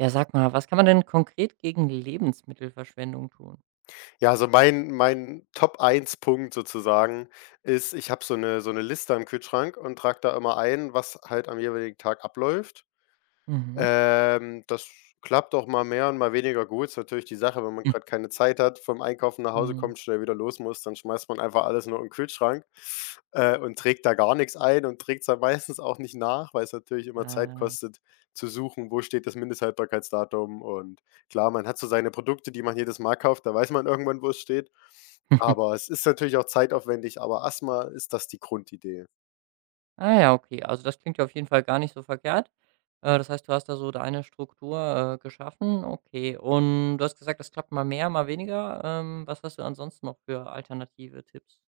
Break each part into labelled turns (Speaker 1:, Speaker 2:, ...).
Speaker 1: Ja, sag mal, was kann man denn konkret gegen Lebensmittelverschwendung tun?
Speaker 2: Ja, also mein top eins punkt sozusagen ist, ich habe so eine Liste am Kühlschrank und trage da immer ein, was halt am jeweiligen Tag abläuft.
Speaker 1: Mhm.
Speaker 2: Das klappt auch mal mehr und mal weniger gut. Ist natürlich die Sache, wenn man gerade keine Zeit hat, vom Einkaufen nach Hause
Speaker 1: Mhm.
Speaker 2: kommt, schnell wieder los muss, dann schmeißt man einfach alles nur in den Kühlschrank, und trägt da gar nichts ein und trägt's dann meistens auch nicht nach, weil es natürlich immer Zeit
Speaker 1: Ah.
Speaker 2: kostet, zu suchen, wo steht das Mindesthaltbarkeitsdatum. Und klar, man hat so seine Produkte, die man jedes Mal kauft, da weiß man irgendwann, wo es steht. Aber es ist natürlich auch zeitaufwendig, aber erstmal ist das die Grundidee.
Speaker 1: Ah ja, okay. Also das klingt ja auf jeden Fall gar nicht so verkehrt. Das heißt, du hast da so deine Struktur, geschaffen. Okay. Und du hast gesagt, das klappt mal mehr, mal weniger. Was hast du ansonsten noch für alternative Tipps?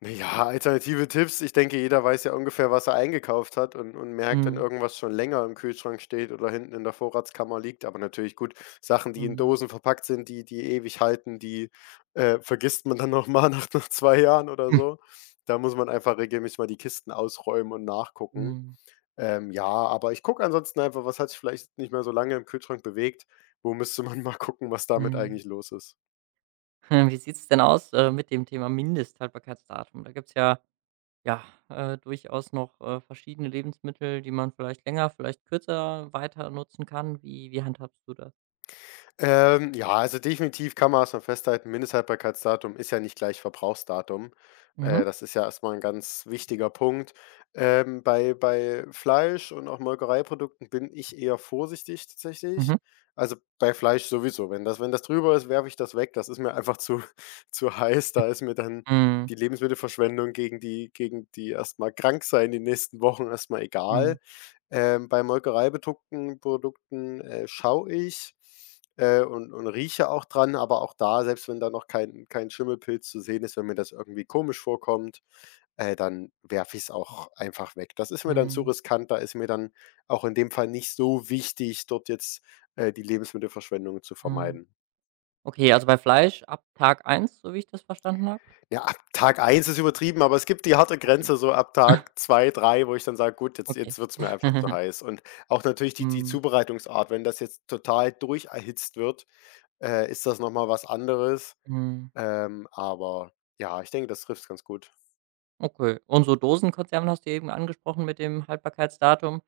Speaker 2: Na ja, alternative Tipps. Ich denke, jeder weiß ja ungefähr, was er eingekauft hat und merkt, wenn
Speaker 1: Mhm.
Speaker 2: irgendwas schon länger im Kühlschrank steht oder hinten in der Vorratskammer liegt. Aber natürlich gut, Sachen, die in
Speaker 1: Mhm.
Speaker 2: Dosen verpackt sind, die ewig halten, die vergisst man dann noch mal nach 2 Jahren oder so. Da muss man einfach regelmäßig mal die Kisten ausräumen und nachgucken.
Speaker 1: Mhm.
Speaker 2: Ja, aber ich gucke ansonsten einfach, was hat sich vielleicht nicht mehr so lange im Kühlschrank bewegt? Wo müsste man mal gucken, was damit
Speaker 1: Mhm.
Speaker 2: eigentlich los ist?
Speaker 1: Wie sieht's denn aus, mit dem Thema Mindesthaltbarkeitsdatum? Da gibt's ja ja, durchaus noch, verschiedene Lebensmittel, die man vielleicht länger, vielleicht kürzer weiter nutzen kann. Wie handhabst du das?
Speaker 2: Ja, also definitiv kann man erst mal festhalten, Mindesthaltbarkeitsdatum ist ja nicht gleich Verbrauchsdatum.
Speaker 1: Mhm,
Speaker 2: Das ist ja erstmal ein ganz wichtiger Punkt. Bei Fleisch und auch Molkereiprodukten bin ich eher vorsichtig
Speaker 1: mhm,
Speaker 2: tatsächlich. Also, bei Fleisch sowieso. Wenn das drüber ist, werfe ich das weg. Das ist mir einfach zu zu heiß. Da ist mir dann
Speaker 1: mhm,
Speaker 2: die Lebensmittelverschwendung gegen die erstmal krank sein die nächsten Wochen erstmal
Speaker 1: mhm,
Speaker 2: egal. Bei molkereibetuckten Produkten, schaue ich, und rieche auch dran, aber auch da, selbst wenn da noch kein Schimmelpilz zu sehen ist, wenn mir das irgendwie komisch vorkommt, dann werfe ich es auch einfach weg. Das ist mir dann zu
Speaker 1: mhm,
Speaker 2: riskant, da ist mir dann auch in dem Fall nicht so wichtig, dort jetzt, die Lebensmittelverschwendung zu
Speaker 1: mhm.
Speaker 2: vermeiden.
Speaker 1: Okay, also bei Fleisch ab Tag eins, so wie ich das verstanden habe?
Speaker 2: Ja, ab Tag eins ist übertrieben, aber es gibt die harte Grenze so ab Tag 2, 3, wo ich dann sage: „Gut, jetzt
Speaker 1: Okay.
Speaker 2: jetzt wird's mir einfach zu heiß.“ Und auch natürlich die
Speaker 1: Mhm,
Speaker 2: Zubereitungsart, wenn das jetzt total durcherhitzt wird, ist das noch mal was anderes.
Speaker 1: mhm.
Speaker 2: Aber ja, ich denke, das trifft's ganz gut.
Speaker 1: Okay. Und so Dosenkonserven hast du ja eben angesprochen mit dem Haltbarkeitsdatum.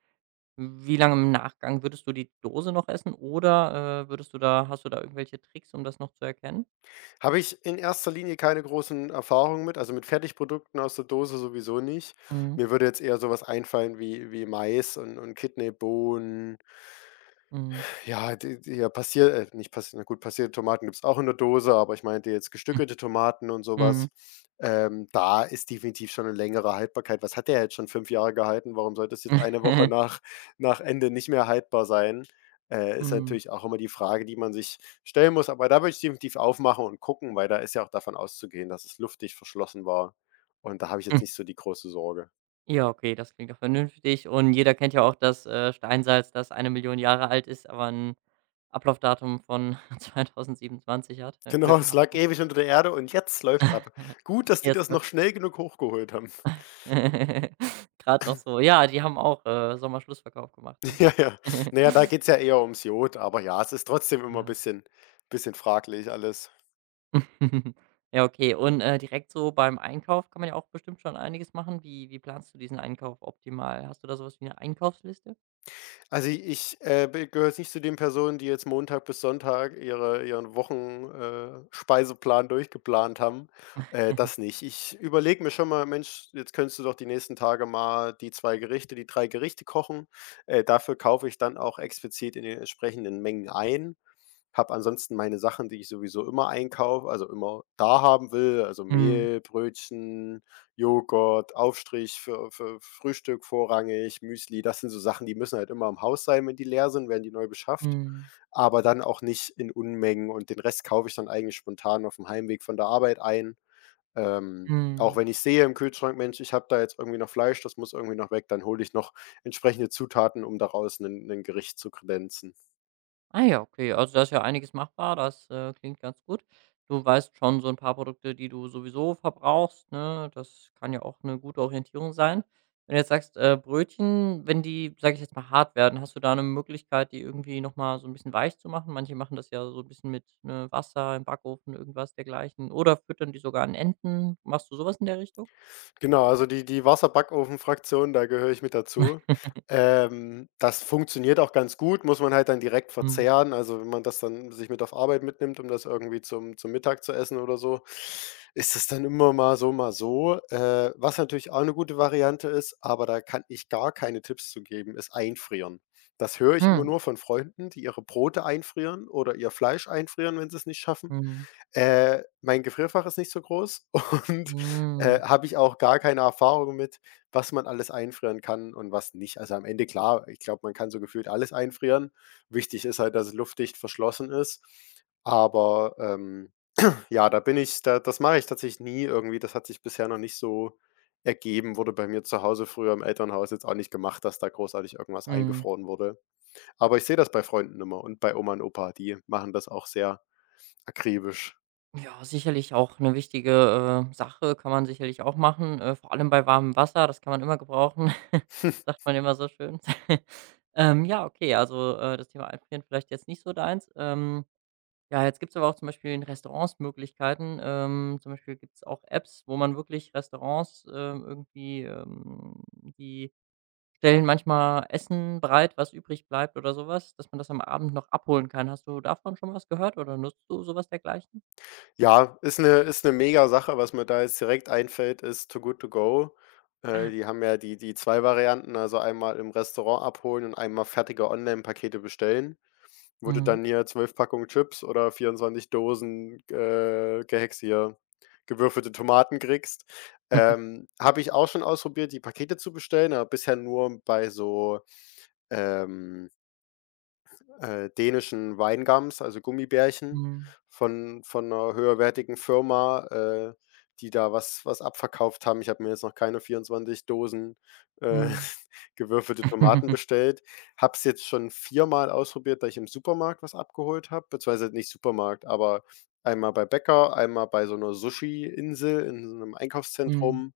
Speaker 1: Wie lange im Nachgang würdest du die Dose noch essen oder, würdest du da hast du da irgendwelche Tricks, um das noch zu erkennen?
Speaker 2: Habe ich in erster Linie keine großen Erfahrungen mit, also, mit Fertigprodukten aus der Dose sowieso nicht.
Speaker 1: Mhm,
Speaker 2: Mir würde jetzt eher sowas einfallen wie Mais und Kidneybohnen.
Speaker 1: mhm.
Speaker 2: Ja, die die ja, passier nicht passiert na gut, passierte Tomaten gibt's auch in der Dose, aber ich meinte jetzt gestückelte Tomaten und
Speaker 1: Mhm.
Speaker 2: sowas. Da ist definitiv schon eine längere Haltbarkeit. Was hat der jetzt schon 5 Jahre gehalten? Warum sollte es jetzt eine Woche nach Ende nicht mehr haltbar sein? Ist
Speaker 1: Mhm.
Speaker 2: natürlich auch immer die Frage, die man sich stellen muss, aber da würde ich definitiv aufmachen und gucken, weil da ist ja auch davon auszugehen, dass es luftdicht verschlossen war. Und da habe ich
Speaker 1: Hm.
Speaker 2: jetzt nicht so die große Sorge.
Speaker 1: Ja, okay, das klingt doch vernünftig. Und jeder kennt ja auch das, Steinsalz, das 1.000.000 Jahre alt ist, aber ein Ablaufdatum von 2027 hat. Ja,
Speaker 2: Genau,
Speaker 1: Glück
Speaker 2: es
Speaker 1: gehabt,
Speaker 2: lag
Speaker 1: ne?
Speaker 2: ewig unter der Erde und jetzt läuft's ab. Gut, dass die
Speaker 1: Jetzt
Speaker 2: das noch
Speaker 1: läuft's.
Speaker 2: schnell genug hochgeholt haben.
Speaker 1: Grad noch so. Ja, die haben auch, Sommerschlussverkauf gemacht, ne?
Speaker 2: Ja, ja. Na ja, da geht's ja eher ums Jod, aber ja, es ist trotzdem immer ein
Speaker 1: Ja.
Speaker 2: bisschen fraglich alles.
Speaker 1: Ja, okay. Und, direkt so beim Einkauf kann man ja auch bestimmt schon einiges machen. Wie planst du diesen Einkauf optimal? Hast du da sowas wie eine Einkaufsliste?
Speaker 2: Also, i- ich, b gehöre jetzt nicht zu den Personen, die jetzt Montag bis Sonntag ihren Wochen Speiseplan durchgeplant haben. Das nicht. Ich überlege mir schon mal: „Mensch, jetzt könntest du doch die nächsten Tage mal die 2 Gerichte, die 3 Gerichte kochen.“ Dafür kaufe ich dann auch explizit in den entsprechenden Mengen ein. Habe ansonsten meine Sachen, die ich sowieso immer einkaufe, also immer da haben will, also
Speaker 1: Mhm.
Speaker 2: Mehl, Brötchen, Joghurt, Aufstrich für Frühstück vorrangig, Müsli. Das sind so Sachen, die müssen halt immer im Haus sein, wenn die leer sind, werden die neu beschafft,
Speaker 1: Mhm.
Speaker 2: aber dann auch nicht in Unmengen und den Rest kaufe ich dann eigentlich spontan auf dem Heimweg von der Arbeit ein. Ähm, auch
Speaker 1: Mhm.
Speaker 2: wenn ich sehe im Kühlschrank: „Mensch, ich habe da jetzt irgendwie noch Fleisch, das muss irgendwie noch weg“, dann hole ich noch entsprechende Zutaten, um daraus ein Gericht zu kredenzen.
Speaker 1: Ah ja, okay. Also, da ist ja einiges machbar. Das klingt ganz gut. Du weißt schon so ein paar Produkte, die du sowieso verbrauchst, ne? Das kann ja auch eine gute Orientierung sein. Wenn du jetzt sagst, Brötchen, wenn die, sage ich jetzt mal, hart werden, hast du da eine Möglichkeit, die irgendwie noch mal so ein bisschen weich zu machen? Manche machen das ja so ein bisschen mit, ne, Wasser im Backofen, irgendwas dergleichen oder füttern die sogar an Enten. Machst du sowas in der Richtung?
Speaker 2: Genau, also die Wasserbackofen-Fraktion, da gehöre ich mit dazu. Das funktioniert auch ganz gut, muss man halt dann direkt
Speaker 1: Mhm.
Speaker 2: verzehren. Also, wenn man das dann sich mit auf Arbeit mitnimmt, um das irgendwie zum Mittag zu essen oder so, ist das dann immer mal so, mal so. Was natürlich auch eine gute Variante ist, aber da kann ich gar keine Tipps zu geben, ist Einfrieren. Das höre ich immer
Speaker 1: Mhm.
Speaker 2: nur von Freunden, die ihre Brote einfrieren oder ihr Fleisch einfrieren, wenn sie es nicht schaffen.
Speaker 1: Mhm.
Speaker 2: Mein Gefrierfach ist nicht so groß und,
Speaker 1: Mhm.
Speaker 2: habe ich auch gar keine Erfahrung mit, was man alles einfrieren kann und was nicht. Also, am Ende klar, ich glaube, man kann so gefühlt alles einfrieren. Wichtig ist halt, dass es luftdicht verschlossen ist. Aber, ähm, ja, da bin ich da das mache ich tatsächlich nie irgendwie. Das hat sich bisher noch nicht so ergeben, wurde bei mir zu Hause früher im Elternhaus jetzt auch nicht gemacht, dass da großartig irgendwas
Speaker 1: Mhm.
Speaker 2: eingefroren wurde. Aber ich sehe das bei Freunden immer und bei Oma und Opa, die machen das auch sehr akribisch.
Speaker 1: Ja, sicherlich auch eine wichtige, Sache, kann man sicherlich auch machen, vor allem bei warmem Wasser, das kann man immer gebrauchen, sagt man immer so schön. Ja, okay, also, das Thema Einfrieren vielleicht jetzt nicht so deins. Ja, jetzt gibt's aber auch zum Beispiel in Restaurants Möglichkeiten. Zum Beispiel gibt's auch Apps, wo man wirklich Restaurants, irgendwie, die stellen manchmal Essen bereit, was übrig bleibt oder sowas, dass man das am Abend noch abholen kann. Hast du davon schon was gehört oder nutzt du sowas dergleichen?
Speaker 2: Ja, ist eine mega Sache. Was mir da jetzt direkt einfällt, ist Too Good To Go. Äh,
Speaker 1: Ah,
Speaker 2: die haben ja die 2 Varianten, also einmal im Restaurant abholen und einmal fertige Online-Pakete bestellen, wo du
Speaker 1: mhm.
Speaker 2: dann hier 12 Packungen Chips oder 24 Dosen, gehext hier gewürfelte Tomaten kriegst. Habe ich auch schon ausprobiert, die Pakete zu bestellen, aber bisher nur bei so, ähm dänischen Weingums, also Gummibärchen
Speaker 1: Mhm.
Speaker 2: von einer höherwertigen Firma, die da was abverkauft haben. Ich habe mir jetzt noch keine 24 Dosen, äh,
Speaker 1: Mhm.
Speaker 2: gewürfelte Tomaten bestellt. Habe es jetzt schon viermal ausprobiert, da ich im Supermarkt was abgeholt habe, beziehungsweise nicht Supermarkt, aber einmal bei Bäcker, einmal bei so einer Sushi-Insel in so 'nem
Speaker 1: Mhm.
Speaker 2: Einkaufszentrum.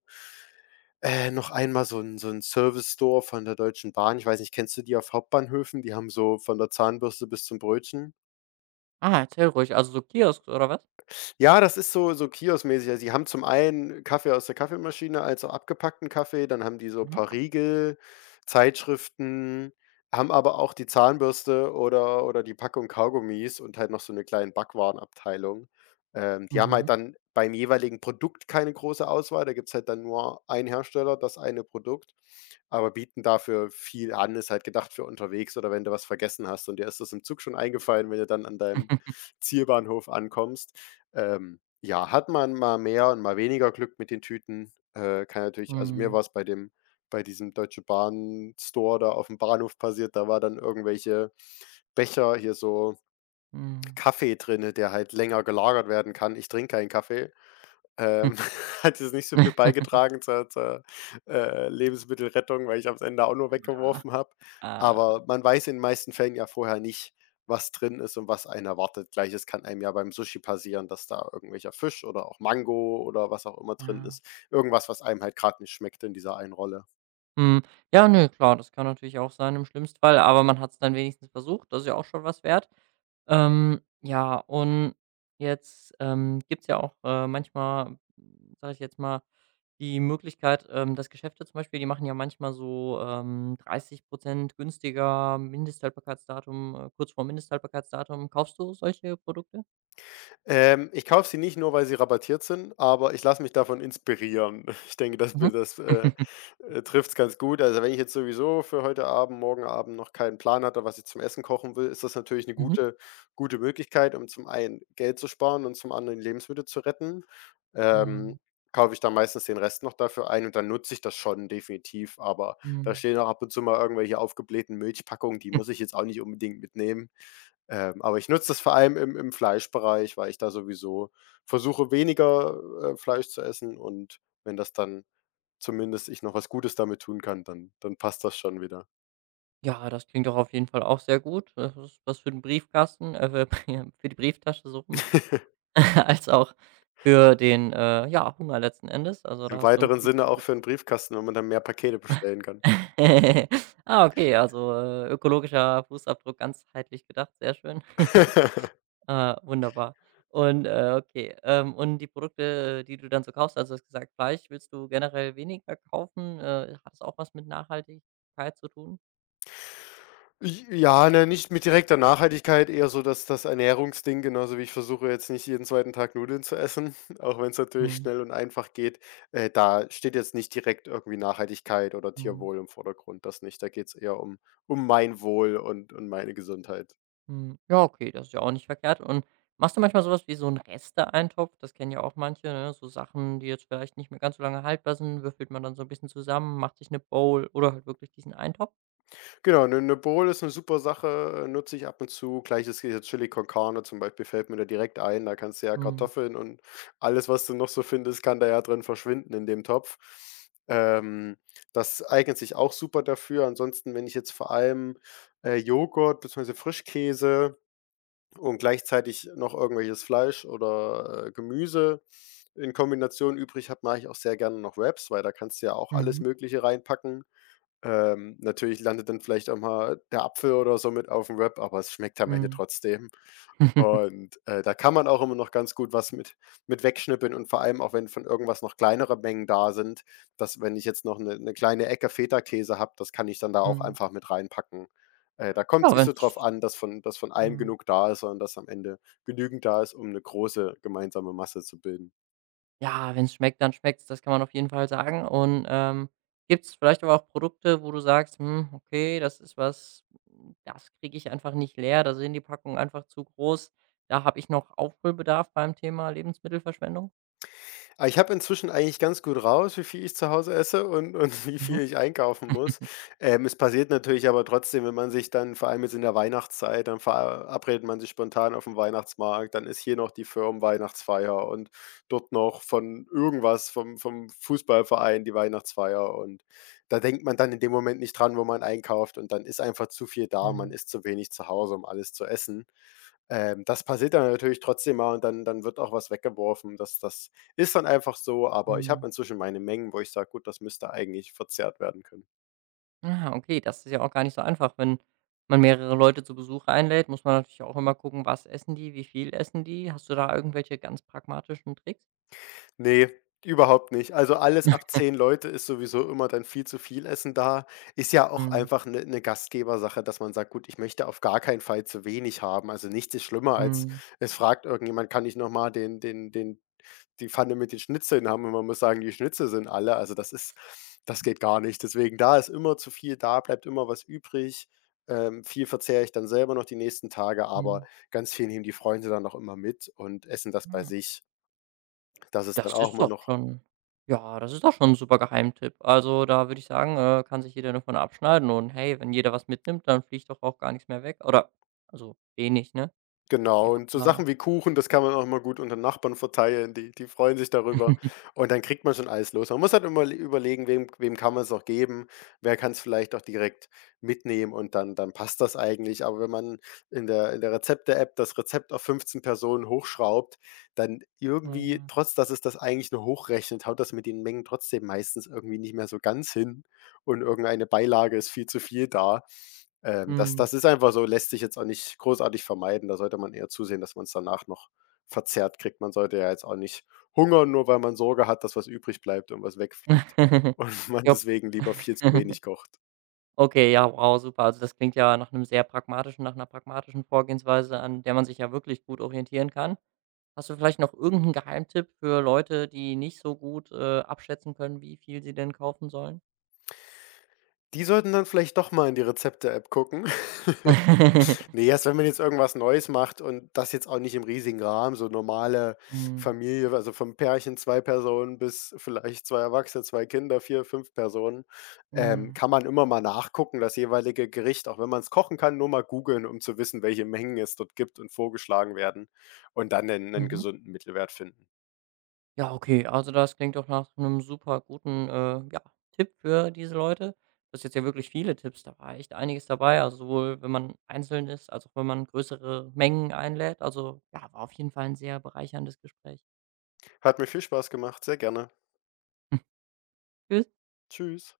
Speaker 2: Noch einmal so 'n Service-Store von der Deutschen Bahn. Ich weiß nicht, kennst du die auf Hauptbahnhöfen? Die haben so von der Zahnbürste bis zum Brötchen.
Speaker 1: Ah, erzähl ruhig. Also so Kiosk oder was?
Speaker 2: Ja, das ist so so kioskmäßig. Also, die haben zum einen Kaffee aus der Kaffeemaschine, also abgepackten Kaffee, dann haben die so ein
Speaker 1: Mhm.
Speaker 2: paar Riegel, Zeitschriften, haben aber auch die Zahnbürste oder die Packung Kaugummis und halt noch so eine kleine Backwarenabteilung. Die haben
Speaker 1: Mhm.
Speaker 2: halt dann beim jeweiligen Produkt keine große Auswahl, da gibt's halt dann nur einen Hersteller, das eine Produkt, aber bieten dafür viel an. Ist halt gedacht für unterwegs oder wenn du was vergessen hast und dir ist das im Zug schon eingefallen, wenn du dann an deinem Zielbahnhof ankommst. Ja, hat man mal mehr und mal weniger Glück mit den Tüten. Kann natürlich, also mir
Speaker 1: Mhm.
Speaker 2: war's bei diesem Deutsche Bahn Store da auf dem Bahnhof passiert, da war dann irgendwelche Becher hier so
Speaker 1: Mhm.
Speaker 2: Kaffee drinne, der halt länger gelagert werden kann. Ich trinke keinen Kaffee. Ähm, hat jetzt nicht so viel beigetragen zur Lebensmittelrettung, weil ich am Ende auch nur
Speaker 1: Ja.
Speaker 2: weggeworfen habe.
Speaker 1: Ah,
Speaker 2: Aber man weiß in den meisten Fällen ja vorher nicht, was drin ist und was einen erwartet. Gleiches kann einem ja beim Sushi passieren, dass da irgendwelcher Fisch oder auch Mango oder was auch immer drin
Speaker 1: ja.
Speaker 2: ist. Irgendwas, was einem halt gerade nicht schmeckt in dieser einen Rolle.
Speaker 1: Mhm. Ja, ne, klar, das kann natürlich auch sein im schlimmsten Fall, aber man hat es dann wenigstens versucht. Das ist ja auch schon was wert. Ja, und jetzt, gibt's ja auch, manchmal, sage ich jetzt mal, die Möglichkeit, dass Geschäfte zum Beispiel, die machen ja manchmal so, 30% günstiger, Mindesthaltbarkeitsdatum, kurz vor Mindesthaltbarkeitsdatum. Kaufst du solche Produkte?
Speaker 2: Ich kaufe sie nicht nur, weil sie rabattiert sind, aber ich lasse mich davon inspirieren. Ich denke, das
Speaker 1: Mhm.
Speaker 2: be das, äh, äh, trifft's ganz gut. Also, wenn ich jetzt sowieso für heute Abend, morgen Abend noch keinen Plan hatte, was ich zum Essen kochen will, ist das natürlich eine
Speaker 1: Mhm.
Speaker 2: gute Möglichkeit, um zum einen Geld zu sparen und zum anderen Lebensmittel zu retten.
Speaker 1: Mhm.
Speaker 2: Ähm, kaufe ich dann meistens den Rest noch dafür ein und dann nutze ich das schon definitiv, aber da
Speaker 1: Mhm.
Speaker 2: stehen auch ab und zu mal irgendwelche aufgeblähten Milchpackungen, die muss ich jetzt auch nicht unbedingt mitnehmen. Aber ich nutze das vor allem im Fleischbereich, weil ich da sowieso versuche, weniger, Fleisch zu essen und wenn das dann zumindest ich noch was Gutes damit tun kann, dann passt das schon wieder.
Speaker 1: Ja, das klingt doch auf jeden Fall auch sehr gut. Das ist was für für die Brieftasche, so als auch für den, ja, Hunger letzten Endes. Also, da
Speaker 2: Im
Speaker 1: hast du 'n
Speaker 2: weiteren Sinne auch für einen Briefkasten, wenn man dann mehr Pakete bestellen kann.
Speaker 1: Ah, okay, also, ökologischer Fußabdruck ganzheitlich gedacht, sehr schön. Ah, wunderbar. Und, okay, und die Produkte, die du dann so kaufst, also, du hast gesagt, Fleisch willst du generell weniger kaufen. Hat es auch was mit Nachhaltigkeit zu tun?
Speaker 2: Ne, nicht mit direkter Nachhaltigkeit, eher so das Ernährungsding, genauso wie ich versuche jetzt nicht jeden zweiten Tag Nudeln zu essen, auch wenn es natürlich
Speaker 1: Mhm,
Speaker 2: schnell und einfach geht. Da steht jetzt nicht direkt irgendwie Nachhaltigkeit oder
Speaker 1: mhm.
Speaker 2: Tierwohl im Vordergrund, das nicht. Da geht's eher um mein Wohl und meine Gesundheit.
Speaker 1: Hm, ja, okay, das ist ja auch nicht verkehrt. Und machst du manchmal sowas wie so 'n Reste-Eintopf? Das kennen ja auch manche, ne? So Sachen, die jetzt vielleicht nicht mehr ganz so lange haltbar sind, würfelt man dann so ein bisschen zusammen, macht sich eine Bowl oder halt wirklich diesen Eintopf?
Speaker 2: Genau, 'ne Bowl ist eine super Sache, nutze ich ab und zu. Gleiches gilt jetzt Chili con Carne zum Beispiel, fällt mir da direkt ein. Da kannst du ja
Speaker 1: Mhm.
Speaker 2: Kartoffeln und alles, was du noch so findest, kann da ja drin verschwinden in dem Topf. Ähm, das eignet sich auch super dafür. Ansonsten, wenn ich jetzt vor allem, Joghurt beziehungsweise Frischkäse und gleichzeitig noch irgendwelches Fleisch oder, Gemüse in Kombination übrig habe, mache ich auch sehr gerne noch Wraps, weil da kannst du ja auch alles
Speaker 1: Mhm.
Speaker 2: Mögliche reinpacken. Natürlich landet dann vielleicht auch mal der Apfel oder so mit auf dem Wrap, aber es schmeckt am Ende
Speaker 1: Mhm.
Speaker 2: trotzdem. Und, da kann man auch immer noch ganz gut was mit wegschnippeln und vor allem auch, wenn von irgendwas noch kleinere Mengen da sind, dass wenn ich jetzt noch eine 'ne kleine Ecke Feta-Käse habe, das kann ich dann da auch
Speaker 1: Mhm.
Speaker 2: einfach mit reinpacken. Da kommt
Speaker 1: Ja,
Speaker 2: es nicht so
Speaker 1: wenn's
Speaker 2: drauf an, dass von allem
Speaker 1: mhm.
Speaker 2: genug da ist, sondern dass am Ende genügend da ist, um eine große gemeinsame Masse zu bilden.
Speaker 1: Ja, wenn's schmeckt, dann schmeckt's. Das kann man auf jeden Fall sagen. Und, gibt's vielleicht aber auch Produkte, wo du sagst: „Hm, okay, das ist was, das kriege ich einfach nicht leer. Da sind die Packungen einfach zu groß. Da habe ich noch Aufholbedarf beim Thema Lebensmittelverschwendung?“
Speaker 2: Ah, ich habe inzwischen eigentlich ganz gut raus, wie viel ich zu Hause esse und wie
Speaker 1: Mhm.
Speaker 2: viel ich einkaufen muss. Es passiert natürlich aber trotzdem, wenn man sich dann vor allem jetzt in der Weihnachtszeit, dann verabredet man sich spontan auf dem Weihnachtsmarkt, dann ist hier noch die Firmenweihnachtsfeier und dort noch von irgendwas, vom Fußballverein die Weihnachtsfeier und da denkt man dann in dem Moment nicht dran, wo man einkauft und dann ist einfach zu viel da. Man
Speaker 1: Mhm.
Speaker 2: ist zu wenig zu Hause, um alles zu essen. Das passiert dann natürlich trotzdem mal und dann wird auch was weggeworfen. Das ist dann einfach so, aber ich
Speaker 1: Mhm.
Speaker 2: habe inzwischen meine Mengen, wo ich sage: „Gut, das müsste eigentlich verzehrt werden können.“
Speaker 1: Ah, okay, das ist ja auch gar nicht so einfach. Wenn man mehrere Leute zu Besuch einlädt, muss man natürlich auch immer gucken, was essen die, wie viel essen die. Hast du da irgendwelche ganz pragmatischen Tricks?
Speaker 2: Ne, überhaupt nicht. Also, alles ab 10 Leute ist sowieso immer dann viel zu viel Essen da. Ist ja auch
Speaker 1: Mhm.
Speaker 2: einfach eine 'ne 'ne Gastgebersache, dass man sagt: „Gut, ich möchte auf gar keinen Fall zu wenig haben.“ Also, nichts ist schlimmer als
Speaker 1: Mhm.
Speaker 2: es fragt irgendjemand: „Kann ich noch mal den die Pfanne mit den Schnitzeln haben und man muss sagen, die Schnitzel sind alle. Also, das geht gar nicht. Deswegen, da ist immer zu viel da, bleibt immer was übrig. Viel verzehre ich dann selber noch die nächsten Tage, aber
Speaker 1: Mhm.
Speaker 2: ganz viel nehmen die Freunde dann auch immer mit und essen das bei sich. Das ist dann
Speaker 1: Das
Speaker 2: auch
Speaker 1: ist
Speaker 2: immer
Speaker 1: doch
Speaker 2: noch.
Speaker 1: schon ja, das ist doch schon ein super Geheimtipp. Also, da würde ich sagen, kann sich jeder nur von abschneiden und hey, wenn jeder was mitnimmt, dann fliegt doch auch gar nichts mehr weg oder also wenig, ne? Ihr
Speaker 2: Genau,
Speaker 1: habt
Speaker 2: und so
Speaker 1: da
Speaker 2: Sachen wie Kuchen, das kann man auch mal gut unter Nachbarn verteilen, die freuen sich darüber und dann kriegt man schon alles los. Man muss halt immer le überlegen, wem kann man es auch geben, wer kann es vielleicht auch direkt mitnehmen und dann passt das eigentlich. Aber wenn man in der Rezepte-App das Rezept auf 15 Personen hochschraubt, dann irgendwie,
Speaker 1: ja,
Speaker 2: trotz dass es das eigentlich nur hochrechnet, haut das mit den Mengen trotzdem meistens irgendwie nicht mehr so ganz hin und irgendeine Beilage ist viel zu viel da. Ähm, das
Speaker 1: mhm.
Speaker 2: das ist einfach so, lässt sich jetzt auch nicht großartig vermeiden. Da sollte man eher zusehen, dass man es danach noch verzehrt kriegt. Man sollte ja jetzt auch nicht hungern, nur weil man Sorge hat, dass was übrig bleibt und was wegfliegt und man
Speaker 1: Jop.
Speaker 2: deswegen lieber viel zu wenig kocht.
Speaker 1: Okay, ja, wow, super. Also, das klingt ja nach einem sehr pragmatischen nach einer pragmatischen Vorgehensweise, an der man sich ja wirklich gut orientieren kann. Hast du vielleicht noch irgendeinen Geheimtipp für Leute, die nicht so gut, abschätzen können, wie viel sie denn kaufen sollen?
Speaker 2: Die sollten dann vielleicht doch mal in die Rezepte-App gucken. Ne, erst wenn man jetzt irgendwas Neues macht und das jetzt auch nicht im riesigen Rahmen, so normale
Speaker 1: Mhm.
Speaker 2: Familie, also vom Pärchen 2 Personen bis vielleicht 2 Erwachsene, 2 Kinder, 4, 5 Personen,
Speaker 1: Mhm.
Speaker 2: kann man immer mal nachgucken, das jeweilige Gericht, auch wenn man es kochen kann, nur mal googeln, um zu wissen, welche Mengen es dort gibt und vorgeschlagen werden und dann 'nen
Speaker 1: Mhm.
Speaker 2: gesunden Mittelwert finden.
Speaker 1: Ja, okay, also das klingt doch nach so einem super guten, ja, Tipp für diese Leute. Das ist jetzt ja wirklich viele Tipps, da war echt einiges dabei, also sowohl wenn man einzeln ist, als auch wenn man größere Mengen einlädt. Also, ja, war auf jeden Fall ein sehr bereicherndes Gespräch.
Speaker 2: Hat mir viel Spaß gemacht, sehr gerne.
Speaker 1: Tschüss.
Speaker 2: Tschüss.